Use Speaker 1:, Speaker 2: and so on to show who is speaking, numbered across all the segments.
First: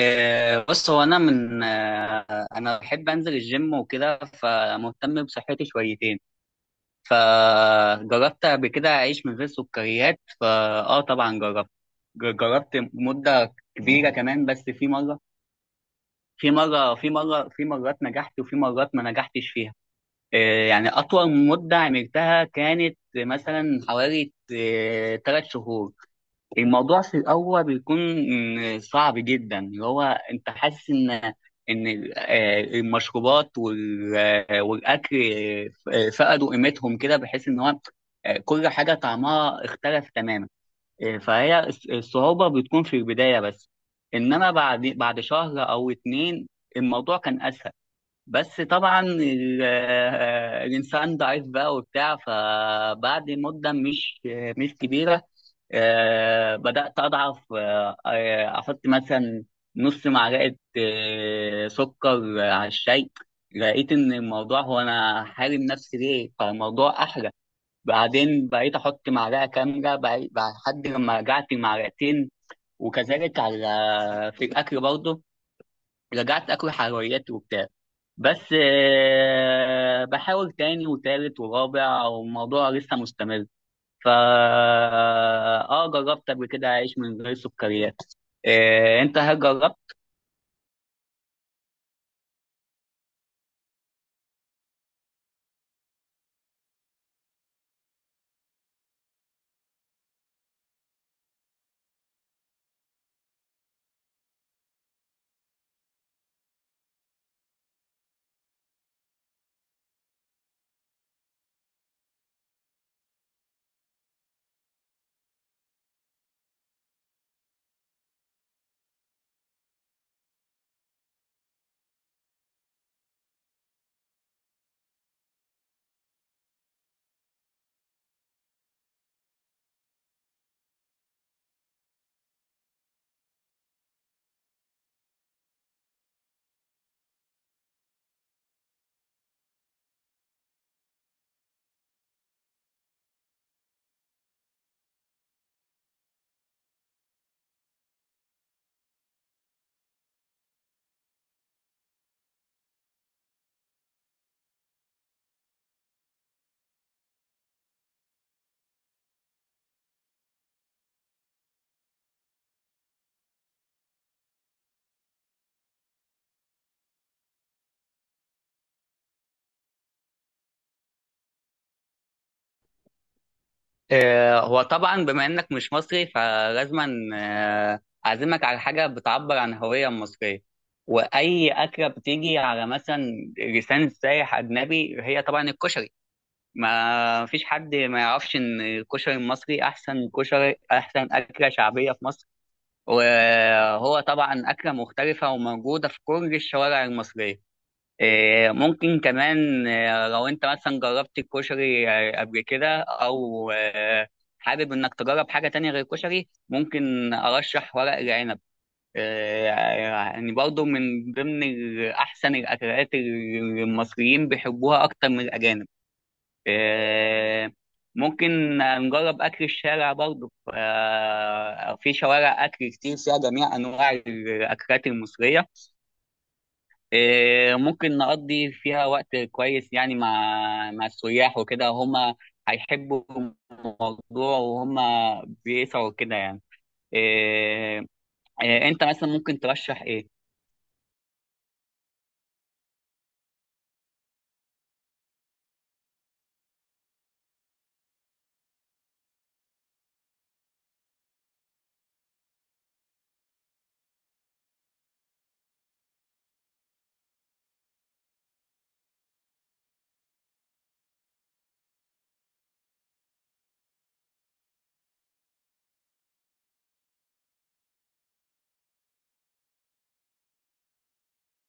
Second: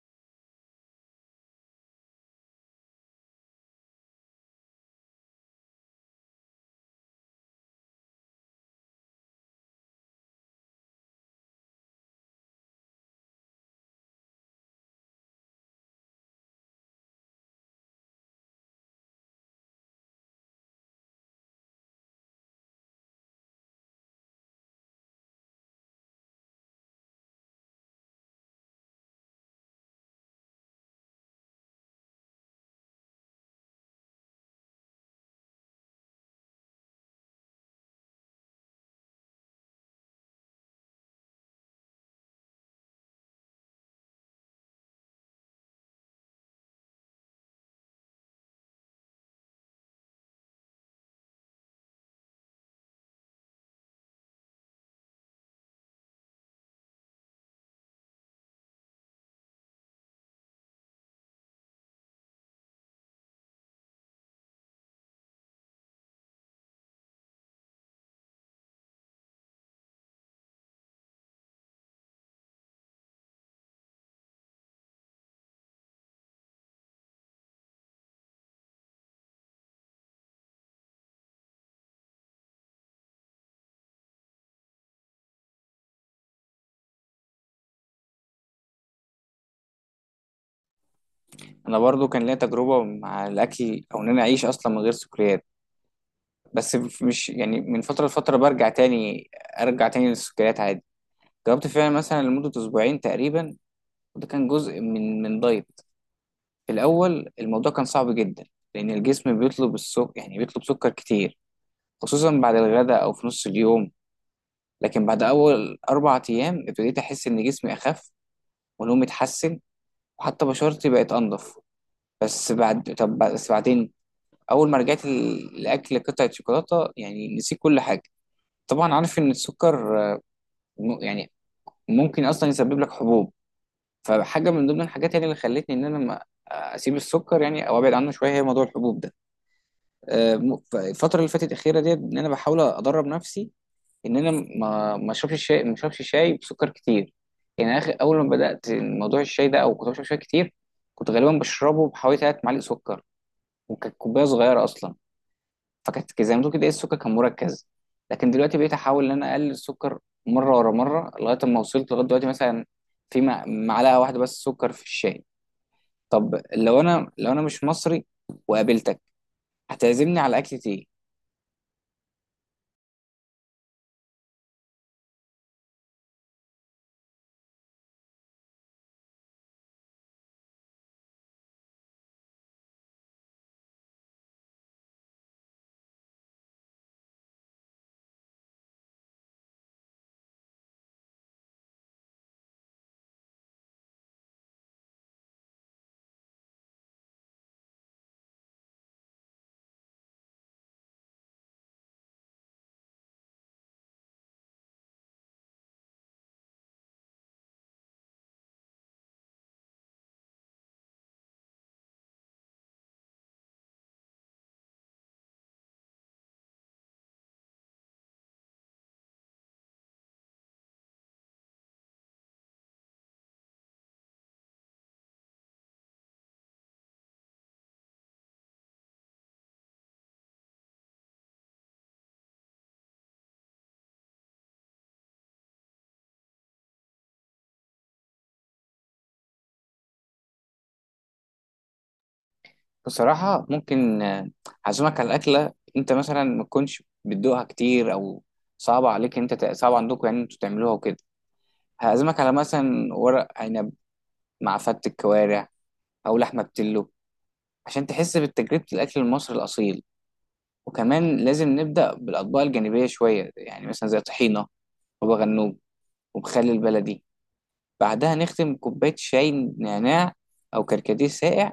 Speaker 1: بص هو انا من آه، انا بحب انزل الجيم وكده فمهتم بصحتي شويتين. فجربت قبل كده اعيش من غير سكريات فاه طبعا جربت جربت مده كبيره كمان، بس في مرات نجحت وفي مرات ما نجحتش فيها. يعني اطول مده عملتها كانت مثلا حوالي 3 شهور. الموضوع في الأول بيكون صعب جدا، اللي هو أنت حاسس إن إن المشروبات والأكل فقدوا قيمتهم كده، بحيث إن هو كل حاجة طعمها اختلف تماما. فهي الصعوبة بتكون في البداية بس، إنما بعد شهر أو اتنين الموضوع كان أسهل. بس طبعا الانسان ضعيف بقى وبتاع، فبعد مده مش كبيره بدات اضعف. احط مثلا نص معلقه سكر على الشاي، لقيت ان الموضوع هو انا حارم نفسي ليه فالموضوع احلى. بعدين بقيت احط معلقه كامله لحد لما رجعت معلقتين، وكذلك في الاكل برضه، رجعت اكل حلويات وبتاع. بس بحاول تاني وتالت ورابع والموضوع لسه مستمر. فا اه جربت قبل كده اعيش من غير سكريات. انت هل جربت؟
Speaker 2: انا برضو كان ليا تجربه مع الاكل او ان انا اعيش اصلا من غير سكريات. بس مش يعني من فتره لفتره برجع تاني، ارجع تاني للسكريات عادي. جربت فعلا مثلا لمده اسبوعين تقريبا، وده كان جزء من دايت. في الاول الموضوع كان صعب جدا، لان الجسم بيطلب السكر، يعني بيطلب سكر كتير، خصوصا بعد الغداء او في نص اليوم. لكن بعد اول اربع ايام ابتديت احس ان جسمي اخف، ونومي اتحسن، وحتى بشرتي بقت انضف. بس بعدين اول ما رجعت لاكل قطعه شوكولاته يعني نسيت كل حاجه. طبعا عارف ان السكر، يعني ممكن اصلا يسبب لك حبوب، فحاجه من ضمن الحاجات يعني اللي خلتني ان انا ما اسيب السكر يعني او ابعد عنه شويه هي موضوع الحبوب ده. الفتره اللي فاتت الاخيره ديت ان انا بحاول ادرب نفسي ان انا ما اشربش شاي، ما اشربش شاي بسكر كتير. يعني اخر اول ما بدات موضوع الشاي ده او كنت بشرب شاي كتير، كنت غالبا بشربه بحوالي 3 معالق سكر، وكانت كوبايه صغيره اصلا، زي ما تقول كده ايه، السكر كان مركز. لكن دلوقتي بقيت احاول ان انا اقلل السكر، مره ورا مره، لغايه اما وصلت لغايه دلوقتي مثلا في معلقه واحده بس سكر في الشاي. طب لو انا، لو انا مش مصري وقابلتك، هتعزمني على اكلة ايه؟
Speaker 1: هو طبعا بما انك مش مصري فلازما آه، اعزمك على حاجه بتعبر عن الهويه المصريه. واي اكله بتيجي على مثلا لسان سايح اجنبي هي طبعا الكشري. ما فيش حد ما يعرفش ان الكشري المصري احسن كشري، احسن اكله شعبيه في مصر. وهو طبعا اكله مختلفه وموجوده في كل الشوارع المصريه. ممكن كمان لو انت مثلا جربت الكشري قبل كده او حابب انك تجرب حاجه تانية غير الكشري، ممكن ارشح ورق العنب. إيه، يعني برضه من ضمن احسن الاكلات اللي المصريين بيحبوها اكتر من الاجانب. آه، ممكن نجرب أكل الشارع برضه. في شوارع أكل كتير فيها جميع أنواع الأكلات المصرية. ممكن نقضي فيها وقت كويس، يعني مع السياح وكده هما هيحبوا الموضوع وهما بيسعوا كده يعني. آه، أنت مثلا ممكن ترشح إيه؟
Speaker 2: بصراحه ممكن، هعزمك على اكله انت مثلا ما تكونش بتدوقها كتير، او صعبه عليك انت صعب عندكم يعني انتوا تعملوها وكده. هعزمك على مثلا ورق عنب مع فتة كوارع او لحمه بتلو، عشان تحس بتجربه الاكل المصري الاصيل. وكمان لازم نبدأ بالأطباق الجانبية شوية، يعني مثلا زي طحينة، بابا غنوج، ومخلل البلدي. بعدها نختم كوباية شاي نعناع أو كركديه ساقع.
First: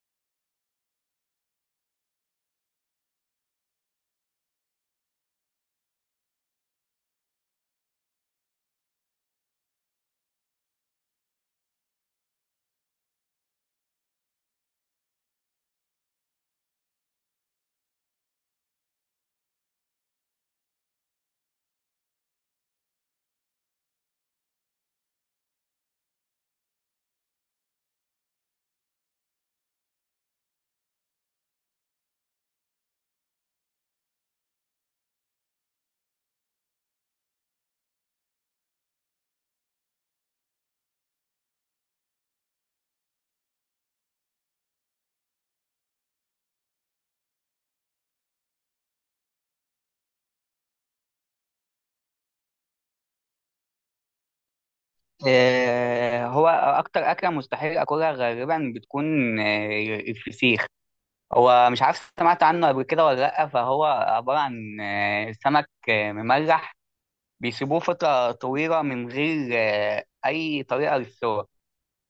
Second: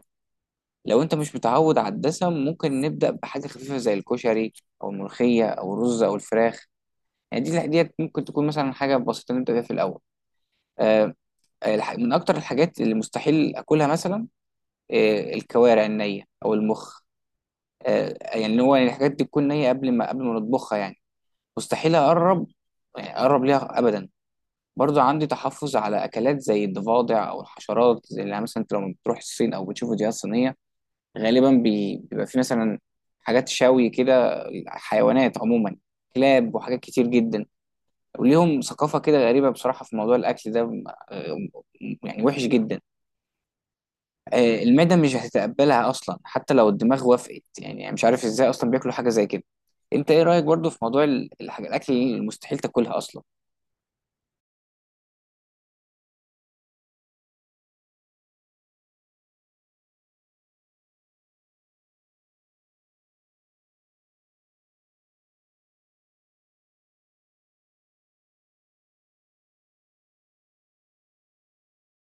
Speaker 2: لو أنت مش متعود على الدسم ممكن نبدأ بحاجة خفيفة زي الكشري أو الملوخية أو الرز أو الفراخ. يعني دي ديت ممكن تكون مثلا حاجة بسيطة نبدأ بيها في الأول. آه، من أكتر الحاجات اللي مستحيل أكلها مثلا، آه، الكوارع النية أو المخ. آه، يعني اللي هو يعني الحاجات دي تكون نية قبل ما نطبخها يعني، مستحيل اقرب، يعني اقرب ليها ابدا. برضو عندي تحفظ على اكلات زي الضفادع او الحشرات، زي اللي يعني مثلا انت لما بتروح الصين او بتشوف فيديوهات صينيه، غالبا بيبقى في مثلا حاجات شوي كده، حيوانات عموما، كلاب وحاجات كتير جدا، وليهم ثقافه كده غريبه بصراحه في موضوع الاكل ده. آه، يعني وحش جدا. آه، المعده مش هتتقبلها اصلا حتى لو الدماغ وافقت، يعني مش عارف ازاي اصلا بياكلوا حاجه زي كده. انت ايه رايك برضو في موضوع الاكل اللي مستحيل تاكلها اصلا؟
Speaker 1: هو أكتر أكلة مستحيل أكلها غالبا بتكون الفسيخ. هو مش عارف سمعت عنه قبل كده ولا لأ، فهو عبارة عن سمك مملح بيسيبوه فترة طويلة من غير أي طريقة للسوى.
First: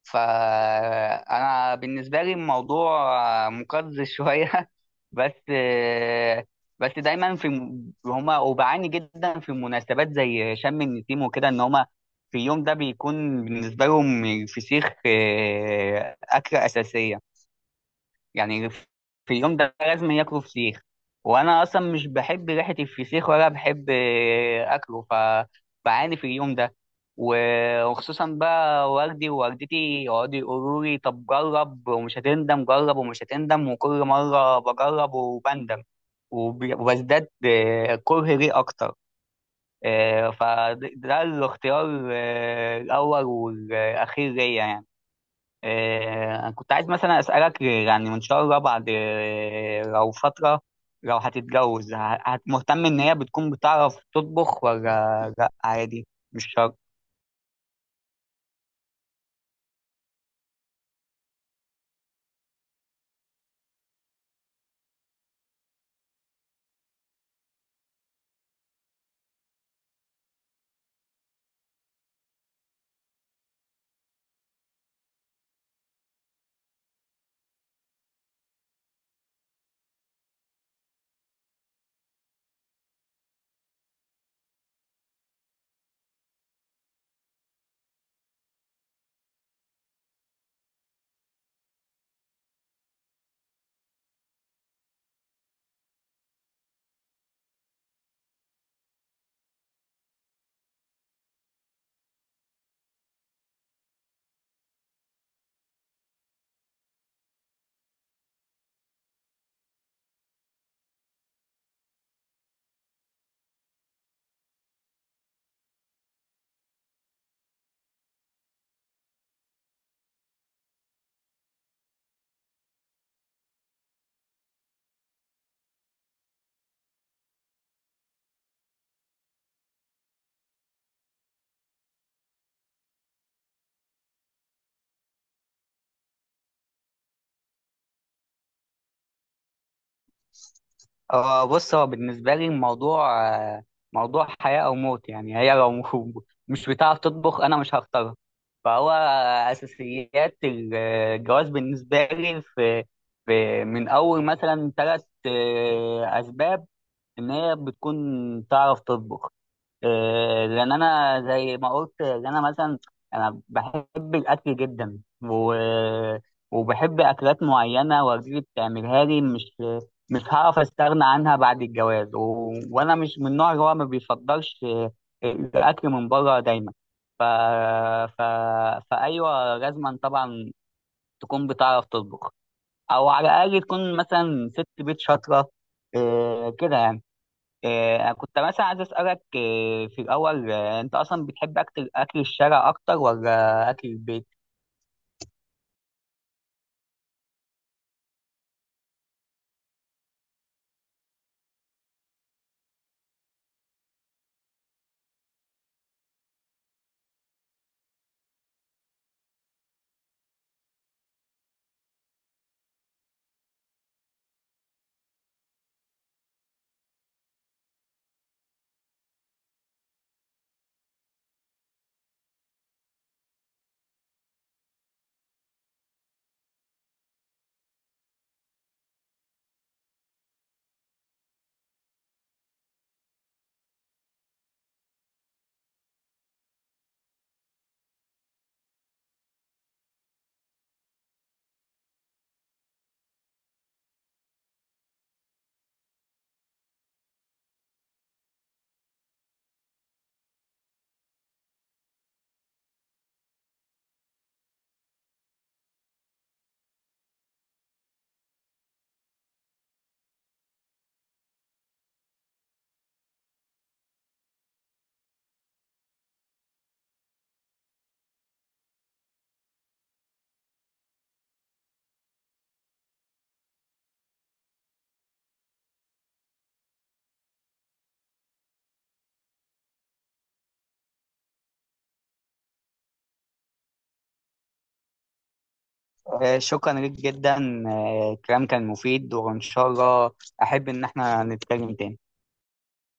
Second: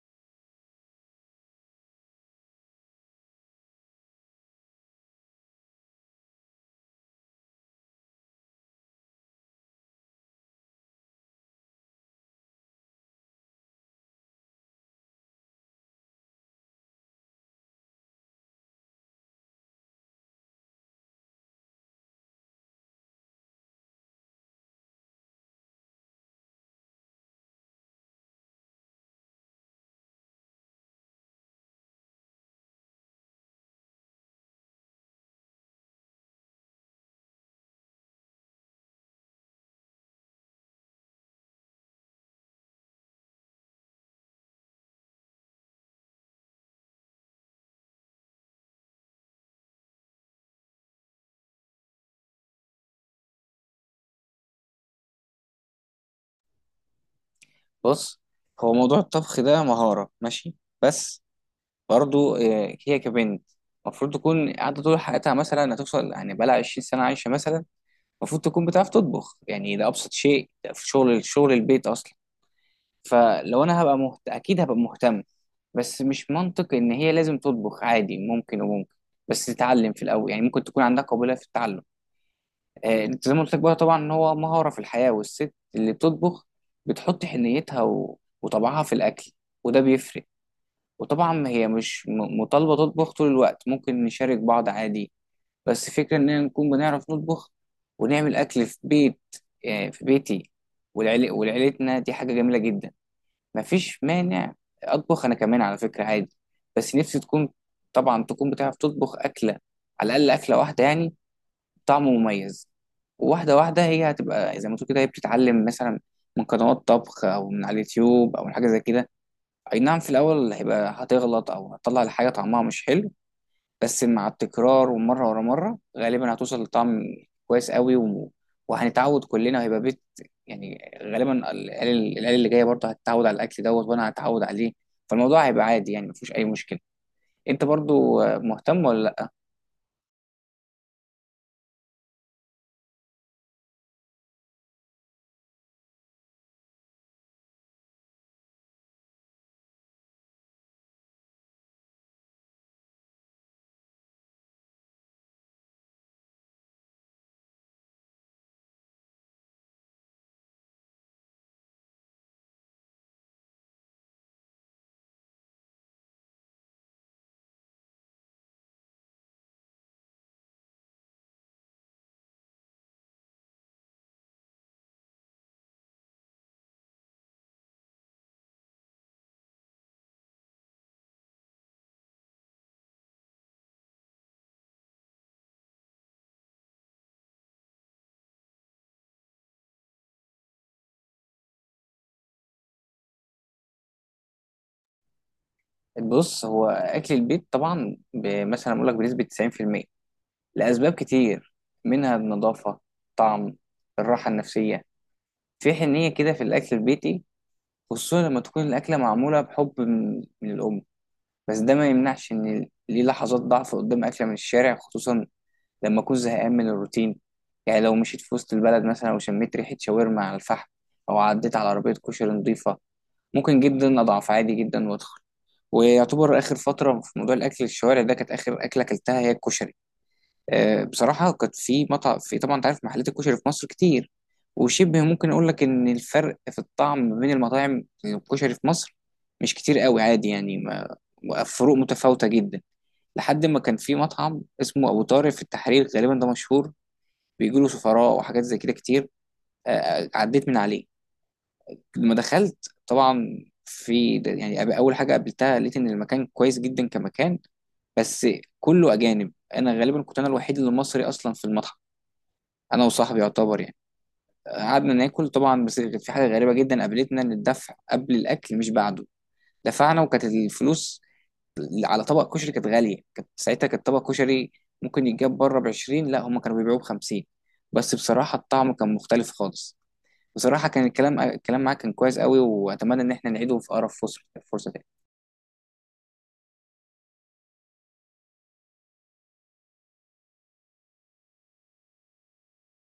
Speaker 1: فأنا بالنسبة لي الموضوع مقزز شوية بس آه، بس دايما في هما وبعاني جدا في مناسبات زي شم النسيم وكده، إن هما في اليوم ده بيكون بالنسبة لهم الفسيخ أكلة أساسية. يعني في اليوم ده لازم ياكلوا فسيخ. وانا اصلا مش بحب ريحه الفسيخ ولا بحب اكله، فبعاني في اليوم ده. وخصوصا بقى والدي ووالدتي يقعدوا يقولوا لي طب جرب ومش هتندم، جرب ومش هتندم، وكل مره بجرب وبندم وبزداد كره ليه اكتر. فده ده الاختيار الاول والاخير ليا يعني. أنا كنت عايز مثلا أسألك، يعني إن شاء الله بعد لو فترة لو هتتجوز مهتم إن هي بتكون بتعرف تطبخ ولا لأ عادي؟ مش شرط.
Speaker 2: بص، هو موضوع الطبخ ده مهارة ماشي، بس برضو، آه، هي كبنت المفروض تكون قاعدة طول حياتها مثلا، هتوصل يعني بقالها 20 سنة عايشة مثلا، المفروض تكون بتعرف تطبخ. يعني ده أبسط شيء في شغل البيت أصلا. فلو أنا هبقى مهت... أكيد هبقى مهتم. بس مش منطق إن هي لازم تطبخ، عادي، ممكن وممكن، بس تتعلم في الأول، يعني ممكن تكون عندها قابلية في التعلم. آه، انت زي ما قلت لك بقى طبعا ان هو مهاره في الحياه، والست اللي بتطبخ بتحط حنيتها و... وطبعها في الاكل، وده بيفرق. وطبعا هي مش مطالبه تطبخ طول الوقت، ممكن نشارك بعض عادي، بس فكره اننا نكون بنعرف نطبخ ونعمل اكل في بيت، آه، في بيتي ولعيلتنا دي حاجه جميله جدا. مفيش مانع اطبخ انا كمان على فكره عادي، بس نفسي تكون، طبعا تكون بتعرف تطبخ اكله، على الاقل اكله واحده يعني، طعمه مميز. واحدة واحدة، هي هتبقى زي ما تقول كده هي بتتعلم مثلا من قنوات طبخ أو من على اليوتيوب أو من حاجة زي كده. أي نعم في الأول هيبقى هتغلط أو هتطلع الحاجة طعمها مش حلو، بس مع التكرار ومرة ورا مرة غالبا هتوصل لطعم كويس قوي و... وهنتعود كلنا وهيبقى بيت. يعني غالبا العيال اللي جاية برضه هتتعود على الأكل دوت وأنا هتعود عليه. فالموضوع هيبقى عادي، يعني مفيش أي مشكلة. أنت برضه مهتم ولا لأ؟
Speaker 1: بص هو بالنسبة لي الموضوع موضوع حياة أو موت، يعني هي لو مش بتعرف تطبخ أنا مش هختارها. فهو أساسيات الجواز بالنسبة لي في من أول مثلا ثلاث أسباب إن هي بتكون تعرف تطبخ. لان انا زي ما قلت ان انا مثلا انا بحب الاكل جدا، وبحب اكلات معينه والدتي بتعملها لي، مش هعرف استغنى عنها بعد الجواز، وانا مش من النوع اللي هو ما بيفضلش الاكل من بره دايما. ف... ف... فايوه لازما طبعا تكون بتعرف تطبخ، او على الاقل تكون مثلا ست بيت شاطره كده يعني. كنت مثلا عايز أسألك في الأول أنت أصلا بتحب أكل الشارع أكتر ولا أكل البيت؟
Speaker 2: بص، هو اكل البيت طبعا مثلا اقول لك بنسبه 90%، لاسباب كتير، منها النظافه، طعم، الراحه النفسيه، في حنيه كده في الاكل البيتي، خصوصا لما تكون الاكله معموله بحب من الام. بس ده ما يمنعش ان ليه لحظات ضعف قدام اكله من الشارع، خصوصا لما اكون زهقان من الروتين. يعني لو مشيت في وسط البلد مثلا وشميت ريحه شاورما على الفحم او عديت على عربيه كشري نظيفه، ممكن جدا اضعف عادي جدا وادخل. ويعتبر اخر فتره في موضوع الاكل الشوارع ده كانت اخر اكله اكلتها هي الكشري. أه بصراحه كانت في مطعم، في طبعا انت عارف محلات الكشري في مصر كتير، وشبه ممكن اقول لك ان الفرق في الطعم ما بين المطاعم الكشري في مصر مش كتير قوي، عادي يعني، ما فروق متفاوته جدا. لحد ما كان في مطعم اسمه ابو طارق في التحرير، غالبا ده مشهور بيجيله سفراء وحاجات زي كده كتير. أه عديت من عليه. لما دخلت طبعا في اول حاجه قابلتها لقيت ان المكان كويس جدا كمكان، بس كله اجانب، انا غالبا كنت انا الوحيد اللي مصري اصلا في المطعم، انا وصاحبي يعتبر يعني. قعدنا ناكل طبعا، بس كانت في حاجه غريبه جدا قابلتنا ان الدفع قبل الاكل مش بعده. دفعنا وكانت الفلوس على طبق كشري كانت غاليه، كانت ساعتها كانت طبق كشري ممكن يتجاب بره ب 20، لا هم كانوا بيبيعوه ب 50. بس بصراحه الطعم كان مختلف خالص. بصراحة كان الكلام معاك كان كويس قوي، وأتمنى إن احنا نعيده في أقرب فرصة، فرصة تاني.
Speaker 1: شكرا ليك جدا. الكلام كان مفيد وإن شاء الله أحب إن إحنا نتكلم تاني.